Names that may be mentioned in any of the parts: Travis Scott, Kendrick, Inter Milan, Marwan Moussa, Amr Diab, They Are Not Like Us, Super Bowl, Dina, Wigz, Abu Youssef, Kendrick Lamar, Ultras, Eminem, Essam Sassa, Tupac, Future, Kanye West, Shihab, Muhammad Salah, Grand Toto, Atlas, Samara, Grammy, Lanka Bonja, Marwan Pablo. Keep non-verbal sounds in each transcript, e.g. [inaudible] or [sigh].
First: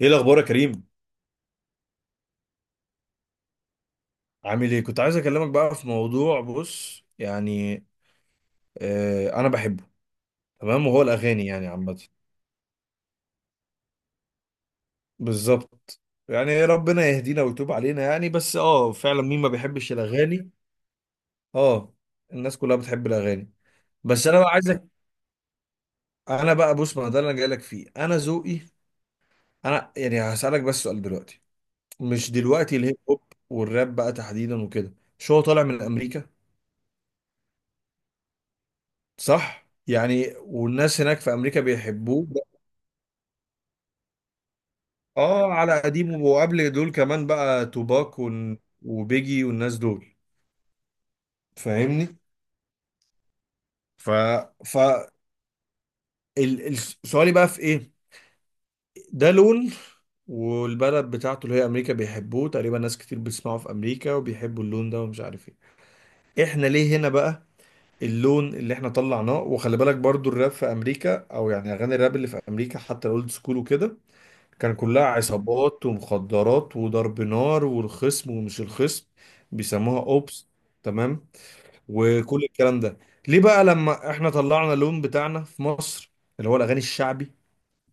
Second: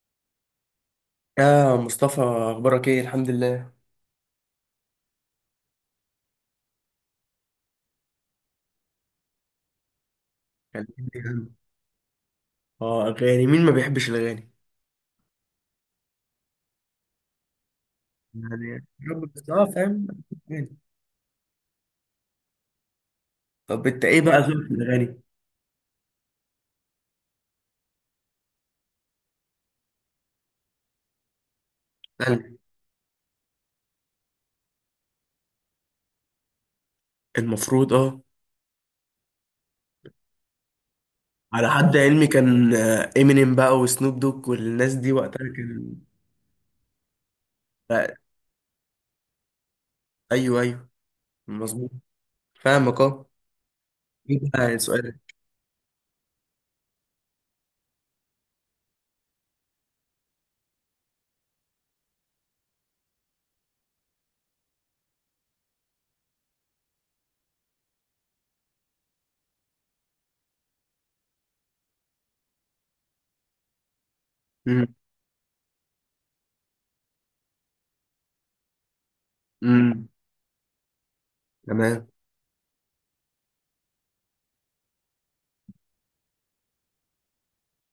ايه الاخبار يا كريم؟ يا مصطفى، اخبارك ايه؟ الحمد لله. عامل ايه؟ كنت عايز اكلمك بقى في موضوع. بص، انا بحبه. يعني تمام، وهو إيه يا الاغاني عم؟ يعني عامه. اه، اغاني. مين ما بيحبش الاغاني؟ بالظبط، يعني ربنا يهدينا ويتوب علينا، يعني بس يعني يا اه فعلا رب. مين ما بس بيحبش فاهم الاغاني. يعني. اه، الناس كلها بتحب الاغاني. طب انت ايه بس بقى انا بقى ذوقك في عايزك، الاغاني؟ انا بقى بص، ما ده اللي انا جاي لك فيه. انا ذوقي، انا يعني هسالك بس سؤال دلوقتي. مش أنا دلوقتي، الهيب هوب والراب بقى تحديدا وكده، شو هو طالع من امريكا، المفروض صح؟ يعني والناس هناك في امريكا على حد علمي بيحبوه. كان امينيم بقى وسنوب دوج والناس دي وقتها اه، على كان قديم، وقبل دول كمان بقى بقى. توباك وبيجي والناس دول، ايوه ايوه، مظبوط. فاهمني؟ فاهمك، اه. ف ايه ف بقى سؤالك؟ ال- ال- سؤالي بقى في ايه. ده لون، والبلد بتاعته اللي هي امريكا بيحبوه، تقريبا ناس كتير بتسمعه في امريكا وبيحبوا اللون ده، ومش عارف ايه. احنا ليه هنا بقى، اللون اللي احنا طلعناه؟ وخلي بالك برضو الراب في امريكا، او يعني اغاني الراب اللي في امريكا حتى الاولد سكول وكده، كان امم. كلها عصابات ومخدرات وضرب نار والخصم ومش الخصم، بيسموها امم. اوبس. تمام، تمام. وكل الكلام ده، ليه بقى لما احنا طلعنا اللون بتاعنا في مصر، اللي هو الاغاني الشعبي،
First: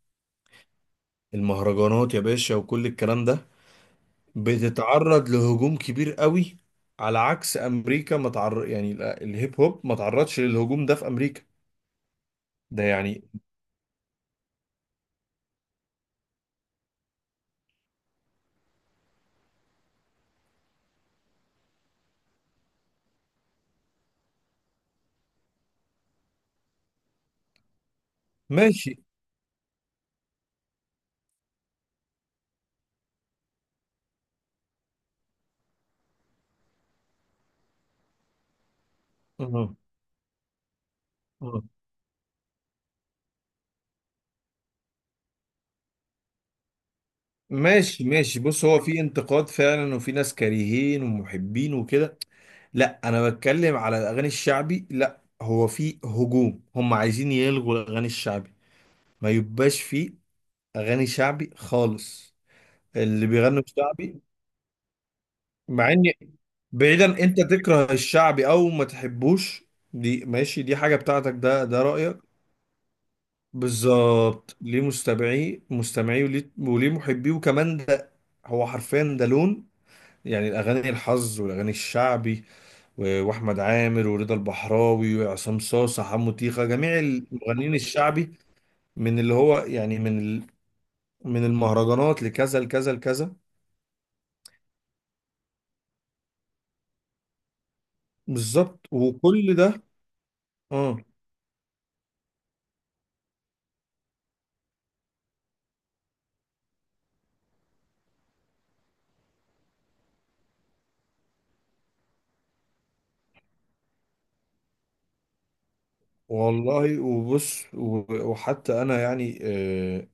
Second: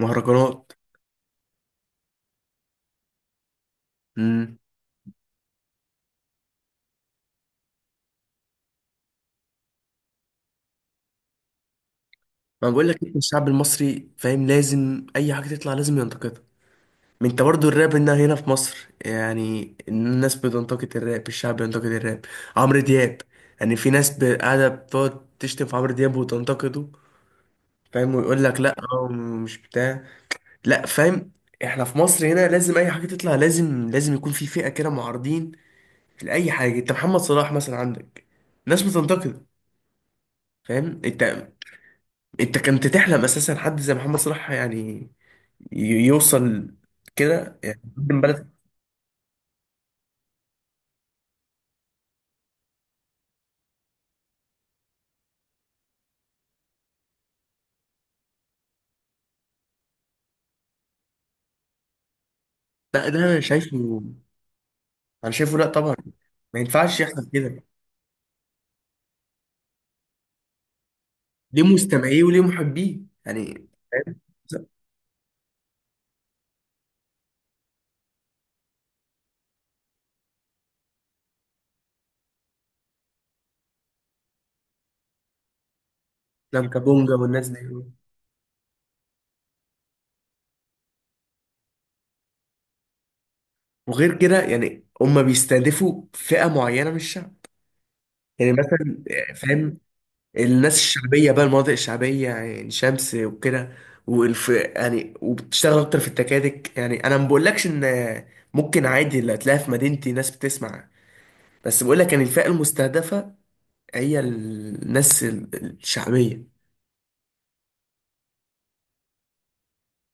مهرجانات. المهرجانات يا باشا وكل الكلام ده، امم. بتتعرض لهجوم كبير قوي، على عكس امريكا. ما تعر... يعني ال- الهيب هوب ما تعرضش للهجوم ده في امريكا. ما ده بقول لك، إنت يعني الشعب المصري فاهم، لازم اي حاجه تطلع لازم ينتقدها. ما انت برضو الراب هنا في مصر، يعني الناس بتنتقد الراب، الشعب بينتقد الراب. عمرو دياب، يعني في ناس قاعدة بتقعد تشتم في عمرو دياب وتنتقده. فاهم، ويقول لك لا ماشي. هو مش بتاع. لا، فاهم. احنا في مصر هنا، لازم اي حاجة تطلع لازم يكون في فئة كده معارضين لأي حاجة. انت محمد صلاح مثلا، عندك ناس بتنتقد. أها، فاهم انت؟ أها. انت كنت تحلم اساسا حد زي محمد صلاح يعني يوصل كده، يعني ماشي يقدم ماشي، بلد. بص، هو في انتقاد فعلا وفي ناس كارهين ومحبين وكده، لا انا بتكلم على الاغاني الشعبي. لا، هو في هجوم، هم عايزين يلغوا الاغاني الشعبي، ما يبقاش في اغاني شعبي خالص، لا ده اللي انا بيغنوا شايفه. شعبي. انا شايفه، لا مع طبعا. ان، ما ينفعش بعيدا، يحصل انت كده. تكره الشعبي او ما تحبوش، دي ماشي، دي حاجة بتاعتك، ليه ده رأيك. مستمعيه وليه محبيه. يعني، فاهم. بالظبط، ليه مستمعيه مستمعيه وليه وليه محبيه، وكمان ده هو حرفيا ده لون، يعني الاغاني الحظ والاغاني الشعبي، واحمد عامر ورضا البحراوي وعصام صاصا حمو تيخة، لانكا جميع بونجا والناس دي. المغنيين الشعبي، من اللي هو يعني من ال... من المهرجانات لكذا لكذا لكذا. وغير كده يعني هم بيستهدفوا فئة معينة من الشعب. يعني بالظبط، مثلا. وكل فاهم. ده. الناس اه الشعبية بقى، المناطق الشعبية يعني شمس وكده، والف يعني، وبتشتغل اكتر في التكاتك. يعني انا ما بقولكش ان ممكن عادي اللي هتلاقيها في مدينتي ناس بتسمع، بس بقولك يعني الفئة المستهدفة هي الناس الشعبية. والله، وبص، وحتى انا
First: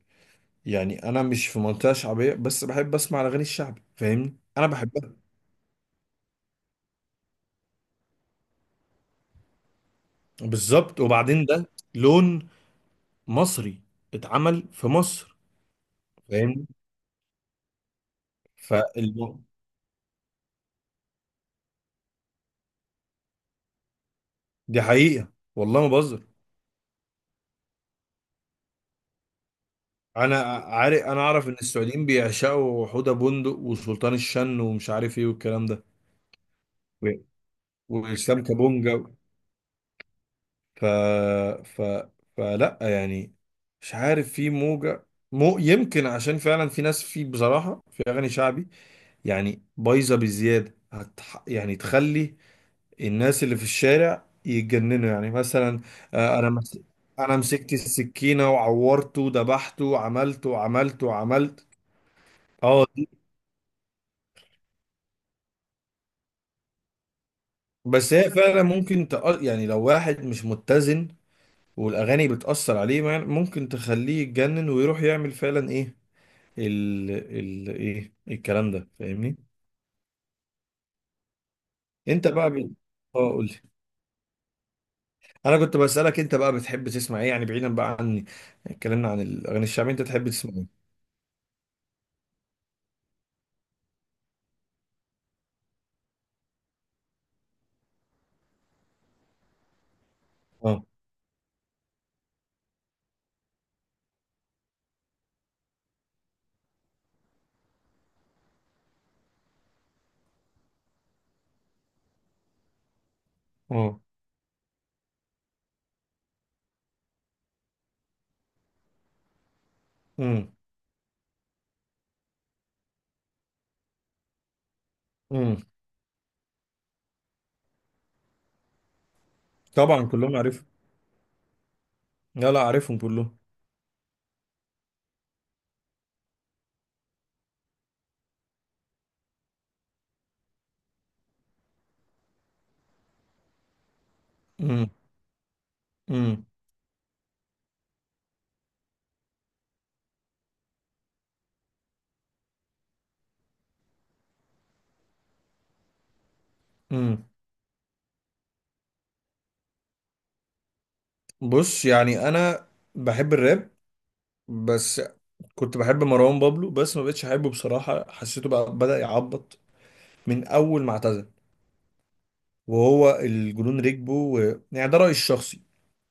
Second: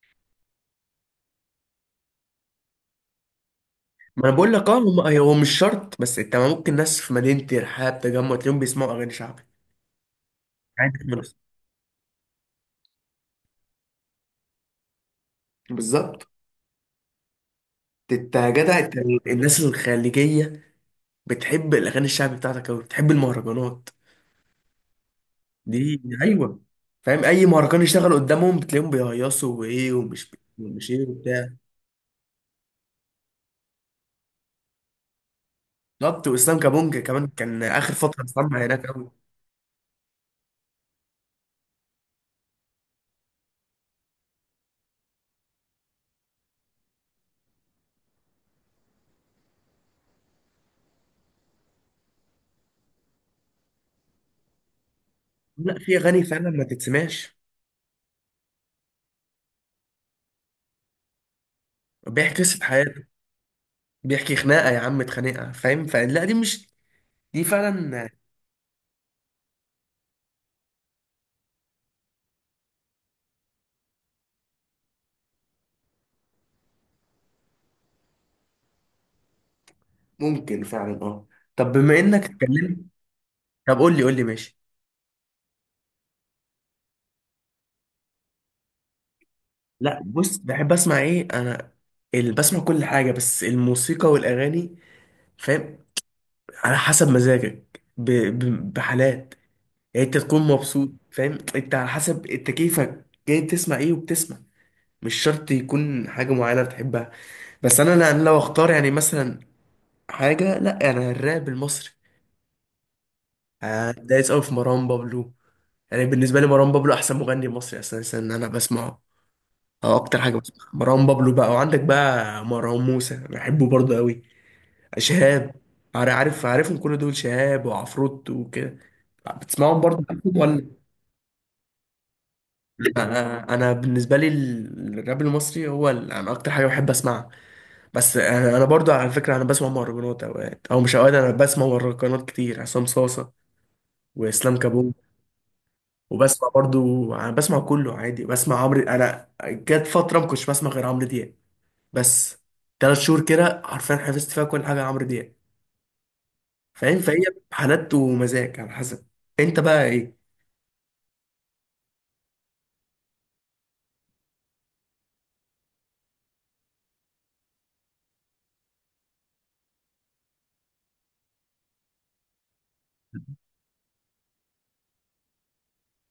يعني انا مش في منطقة شعبية بس بحب اسمع الاغاني الشعبي، ما انا فاهمني؟ بقول انا لك، اه، هم بحبها. هو مش شرط، بس انت ممكن ناس في مدينه الرحاب تجمع تلاقيهم بيسمعوا اغاني شعبي عادي بالظبط، من أصل. وبعدين ده لون مصري اتعمل في مصر، بالظبط. فاهمني؟ انت يا جدع انت. فالم... الناس الخليجيه بتحب الاغاني الشعبي بتاعتك قوي، بتحب المهرجانات دي حقيقة والله ما دي، بهزر. ايوه. فاهم؟ اي مهرجان يشتغل قدامهم بتلاقيهم بيهيصوا وايه ومش انا ومش عارف، ايه انا وبتاع. اعرف ان السعوديين بيعشقوا حوده بندق وسلطان الشن ومش عارف ايه والكلام ده، بالظبط. واسلام كابونجا و- كمان كان اخر فتره واسلام مسمع هناك كابونجا. قوي. ف... ف... فلا يعني، مش عارف، في موجه. مو يمكن عشان فعلا في ناس، في بصراحه في اغاني شعبي يعني بايظه بزياده، هتح... يعني تخلي الناس اللي في الشارع يتجننوا. يعني لا، مثلا، في اغاني انا فعلا ما تتسمعش. انا مسكت السكينه وعورته وذبحته وعملته وعملته وعملت. بيحكي قصه اه، حياته. بيحكي خناقه يا عم، اتخانقها، فاهم؟ فلا دي مش، دي فعلا بس هي فعلا ممكن تأ... يعني لو واحد مش متزن والاغاني بتأثر عليه، ممكن تخليه يتجنن ويروح يعمل فعلا ايه ايه الكلام ده، فاهمني؟ ممكن فعلا، اه. طب بما انك انت بقى ب... اتكلمت، اه قول لي. طب قول لي قول لي ماشي. انا كنت بسألك، انت بقى بتحب تسمع ايه؟ يعني بعيدا بقى عن، اتكلمنا عن الاغاني الشعبية، لا، انت تحب بص، تسمع بحب ايه؟ اسمع ايه انا؟ بسمع كل حاجه، بس الموسيقى والاغاني، فاهم؟ على حسب مزاجك، بحالات، يعني انت تكون اه. مبسوط، فاهم؟ انت على حسب انت كيفك جاي تسمع ايه وبتسمع. مش شرط يكون حاجه معينه بتحبها. بس انا أنا لو اختار يعني مثلا حاجه، لا انا الراب المصري. اه. دايس قوي في مروان بابلو. يعني بالنسبه لي مروان بابلو احسن مغني مصري، اساسا انا بسمعه. اه اكتر حاجه امم. بسمعها مروان بابلو بقى، وعندك بقى مروان موسى بحبه برضه قوي. شهاب. امم. عارف عارفهم كل دول، شهاب وعفروت وكده. بتسمعهم طبعا برضه كلهم عارفهم. ولا؟ لا لا، عارفهم كلهم. أنا بالنسبه لي الراب المصري هو انا اكتر حاجه بحب اسمعها. بس انا برضه على فكره، انا بسمع مهرجانات اوقات، او مش اوقات، انا بسمع مهرجانات كتير، عصام صاصه واسلام امم. كابونج. امم. وبسمع برضه. انا بسمع كله عادي، بسمع عمرو. انا جت فتره ما كنتش بسمع غير عمرو دياب بس. 3 شهور كده حرفيا حفظت فيها كل حاجه عمرو دياب، فاهم؟ فهي امم. حالات ومزاج على حسب. انت بقى ايه؟ بص، يعني انا بحب الراب، بس كنت بحب مروان بابلو، بس ما بقتش احبه بصراحة، حسيته بقى بدأ يعبط من اول ما اعتزل، وهو الجنون ركبه و... يعني ده رأيي الشخصي.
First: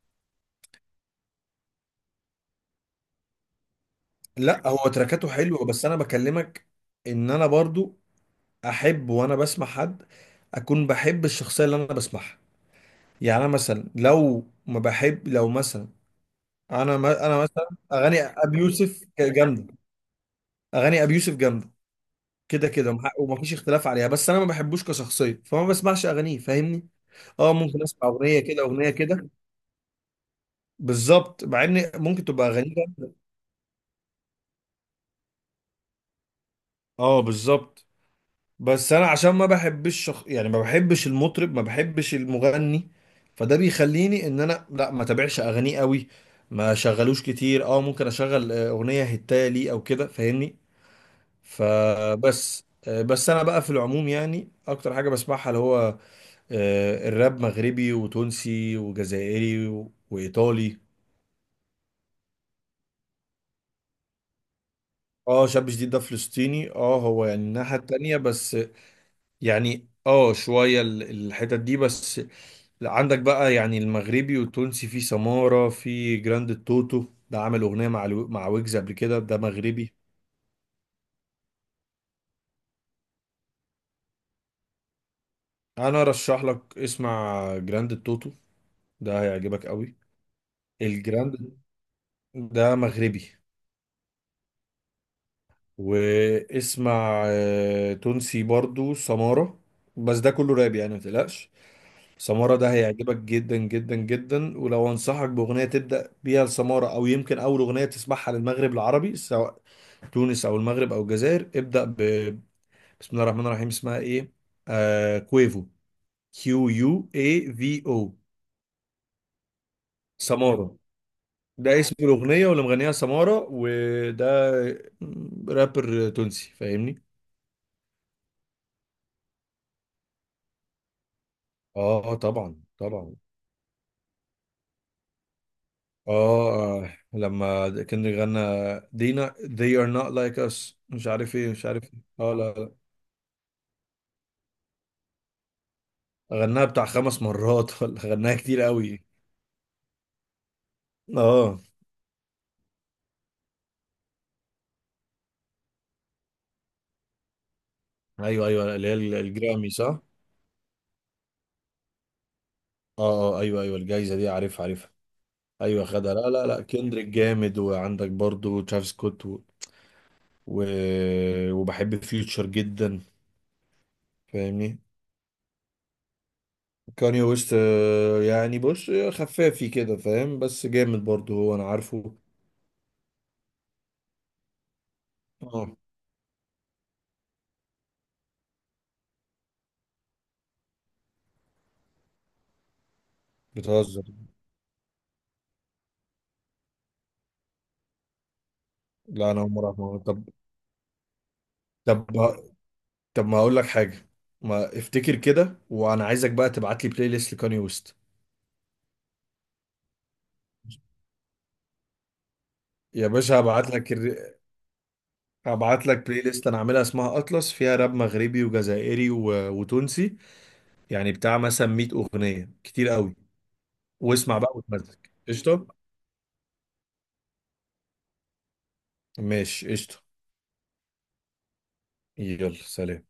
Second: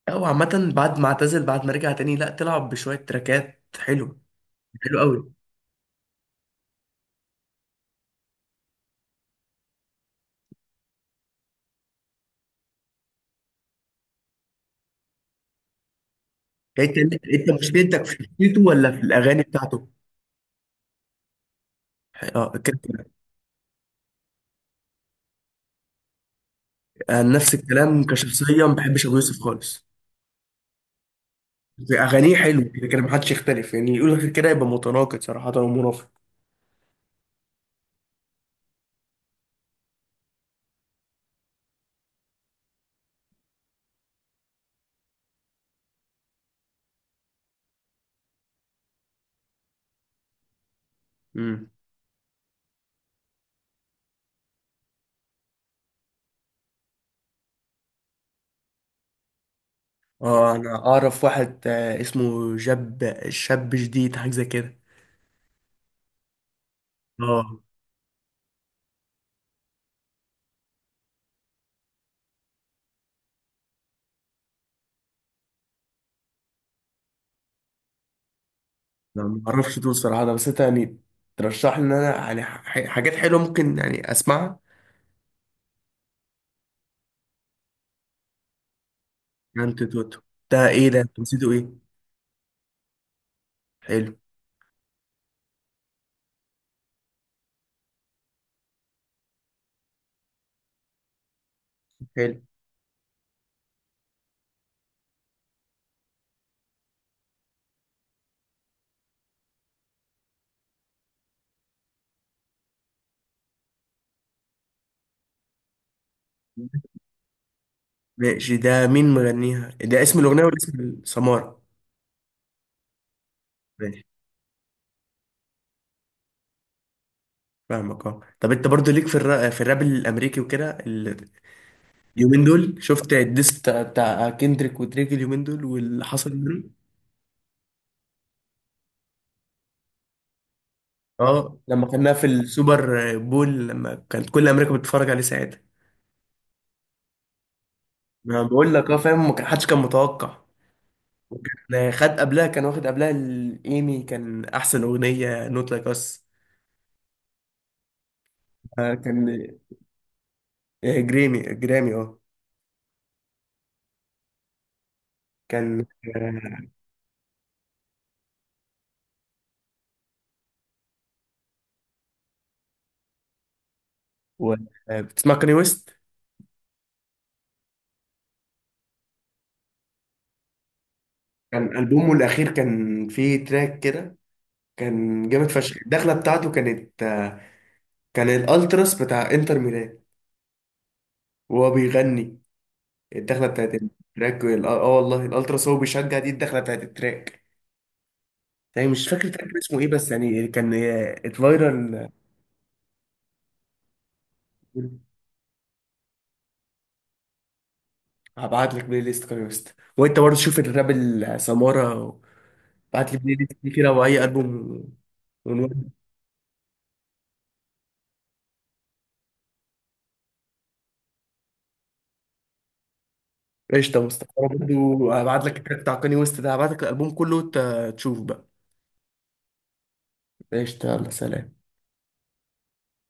او عامه بعد ما اعتزل، بعد ما رجع تاني، لا تلعب بشويه تراكات حلو. لا، هو حلو تركاته قوي. حلوة، بس انا بكلمك ان انا برضو احب وانا بسمع حد اكون بحب الشخصية اللي انا بسمعها. يعني انا مثلا، لو ما بحب، لو مثلا، انت انا ما... انا انت مثلا مشكلتك اغاني في ابي شخصيته ولا يوسف في الاغاني جامدة. بتاعته؟ اغاني ابي يوسف جامدة اه، كده كده كده، كده. ومفيش اختلاف عليها، بس انا ما بحبوش كشخصية، فما بسمعش اغانيه، فاهمني؟ اه، نفس ممكن الكلام، اسمع اغنيه كده كشخصيه ما اغنيه بحبش ابو كده، يوسف خالص. بالظبط، مع ان في ممكن اغانيه تبقى حلوه غريبه. كده كده، ما حدش يختلف يعني، يقول غير كده يبقى متناقض صراحه ومنافق. اه بالظبط، بس انا عشان ما بحبش شخ... يعني ما بحبش المطرب، ما بحبش المغني، فده بيخليني ان انا لا ما تابعش اغانيه قوي، ما شغلوش كتير. اه ممكن اشغل اغنيه هتايه لي او كده، فاهمني؟ امم. فبس آه، بس انا بقى في العموم يعني اكتر حاجه بسمعها اللي هو الراب مغربي وتونسي وجزائري اه وايطالي. انا اعرف واحد اسمه جاب شاب جديد، حاجه زي كده. اه، شاب جديد ده فلسطيني، اه هو يعني اه، الناحية التانية بس، يعني اه شوية الحتت دي بس. عندك بقى يعني المغربي والتونسي، في سمارة، في جراند التوتو، ده عمل أغنية مع مع ويجز قبل كده، انا ده ما اعرفش مغربي. دول صراحه ده، بس انت يعني ترشح لي ان انا يعني حاجات حلوه ممكن يعني اسمعها. أنا أرشح لك اسمع جراند التوتو، ده هيعجبك يعني انت قوي. توتو؟ ده ايه ده؟ انت نسيته الجراند ايه؟ ده مغربي. حلو. واسمع تونسي برضو سمارة. بس ده كله راب يعني متقلقش. حلو. سمارة ده هيعجبك جدا جدا جدا. ولو انصحك بأغنية تبدأ بيها لسمارة، او يمكن اول أغنية تسمعها للمغرب العربي، سواء تونس او المغرب او الجزائر، ابدأ ب... بسم الله الرحمن الرحيم. اسمها ايه؟ آه... كويفو، كيو يو اي في او. ماشي، ده مين مغنيها؟ ده اسم الاغنيه ولا سمارة اسم السماره؟ ده اسم الأغنية، واللي مغنيها سمارة، ماشي. وده رابر تونسي، فاهمني؟ فاهمك، اه. طب انت برضو ليك في الراب، في الراب الامريكي وكده اه آه، اليومين طبعا دول شفت طبعا. الديس بتاع كيندريك ودريك اليومين دول واللي حصل منه. اه لما كان غنى دينا they are not like us، مش عارف ايه اه، مش عارف لما ايه. كنا في اه لا لا، السوبر بول، لما كانت كل امريكا بتتفرج عليه ساعتها. غناها بتاع خمس مرات [laughs] ولا غناها ما كتير بقول لك، اه، قوي. فاهم. ما كان- حدش كان متوقع. اه وكان خد قبلها، كان واخد قبلها الايمي، كان احسن اغنيه نوت لايك اس. ايوه ايوه، اللي هي كان الجرامي، صح؟ اه. جرامي، اه. اه ايوه ايوه، الجايزه دي عارفها عارفها. كان. ايوه خدها. لا لا لا، آه، كندريك جامد، وعندك برضو ترافيس سكوت و... و... وبحب فيوتشر جدا، و- فاهمني؟ بتسمع كاني ويست؟ كاني ويست يعني بص خفافي كده، فاهم؟ بس جامد برضو هو، انا كان البومه عارفه. الاخير كان فيه تراك كده، كان جامد اه، فشخ. الدخله بتاعته كانت كان الالتراس بتاع انتر ميلان وهو بيغني الدخله بتاعت بتهزر؟ التراك والله الالتراس هو بيشجع دي الدخله بتاعت التراك. يعني مش فاكر لا، انا التراك اول كان مره اسمه أعرف ايه، الموضوع. بس طب، يعني كان طب، اتفايرال. طب ما اقول لك حاجه، ما افتكر كده، وانا عايزك بقى تبعت لي بلاي ليست لكاني ويست. هبعت لك بلاي ليست كاني ويست، وانت برضه شوف الراب السمارة. يا بعت لي بلاي باشا، ليست دي كده واي البوم هبعت ونود. لك بلاي ليست انا عاملها اسمها اطلس، فيها راب مغربي وجزائري و... وتونسي، يعني بتاع مثلا 100 اغنيه، كتير قوي. قشطة مصطفى. واسمع أنا بقى برضه وتمزج. هبعت لك قشطه. التراك بتاع كاني ويست ده، هبعت لك الالبوم كله وانت تشوف بقى. ماشي قشطه. قشطة، يلا سلام. يلا سلام.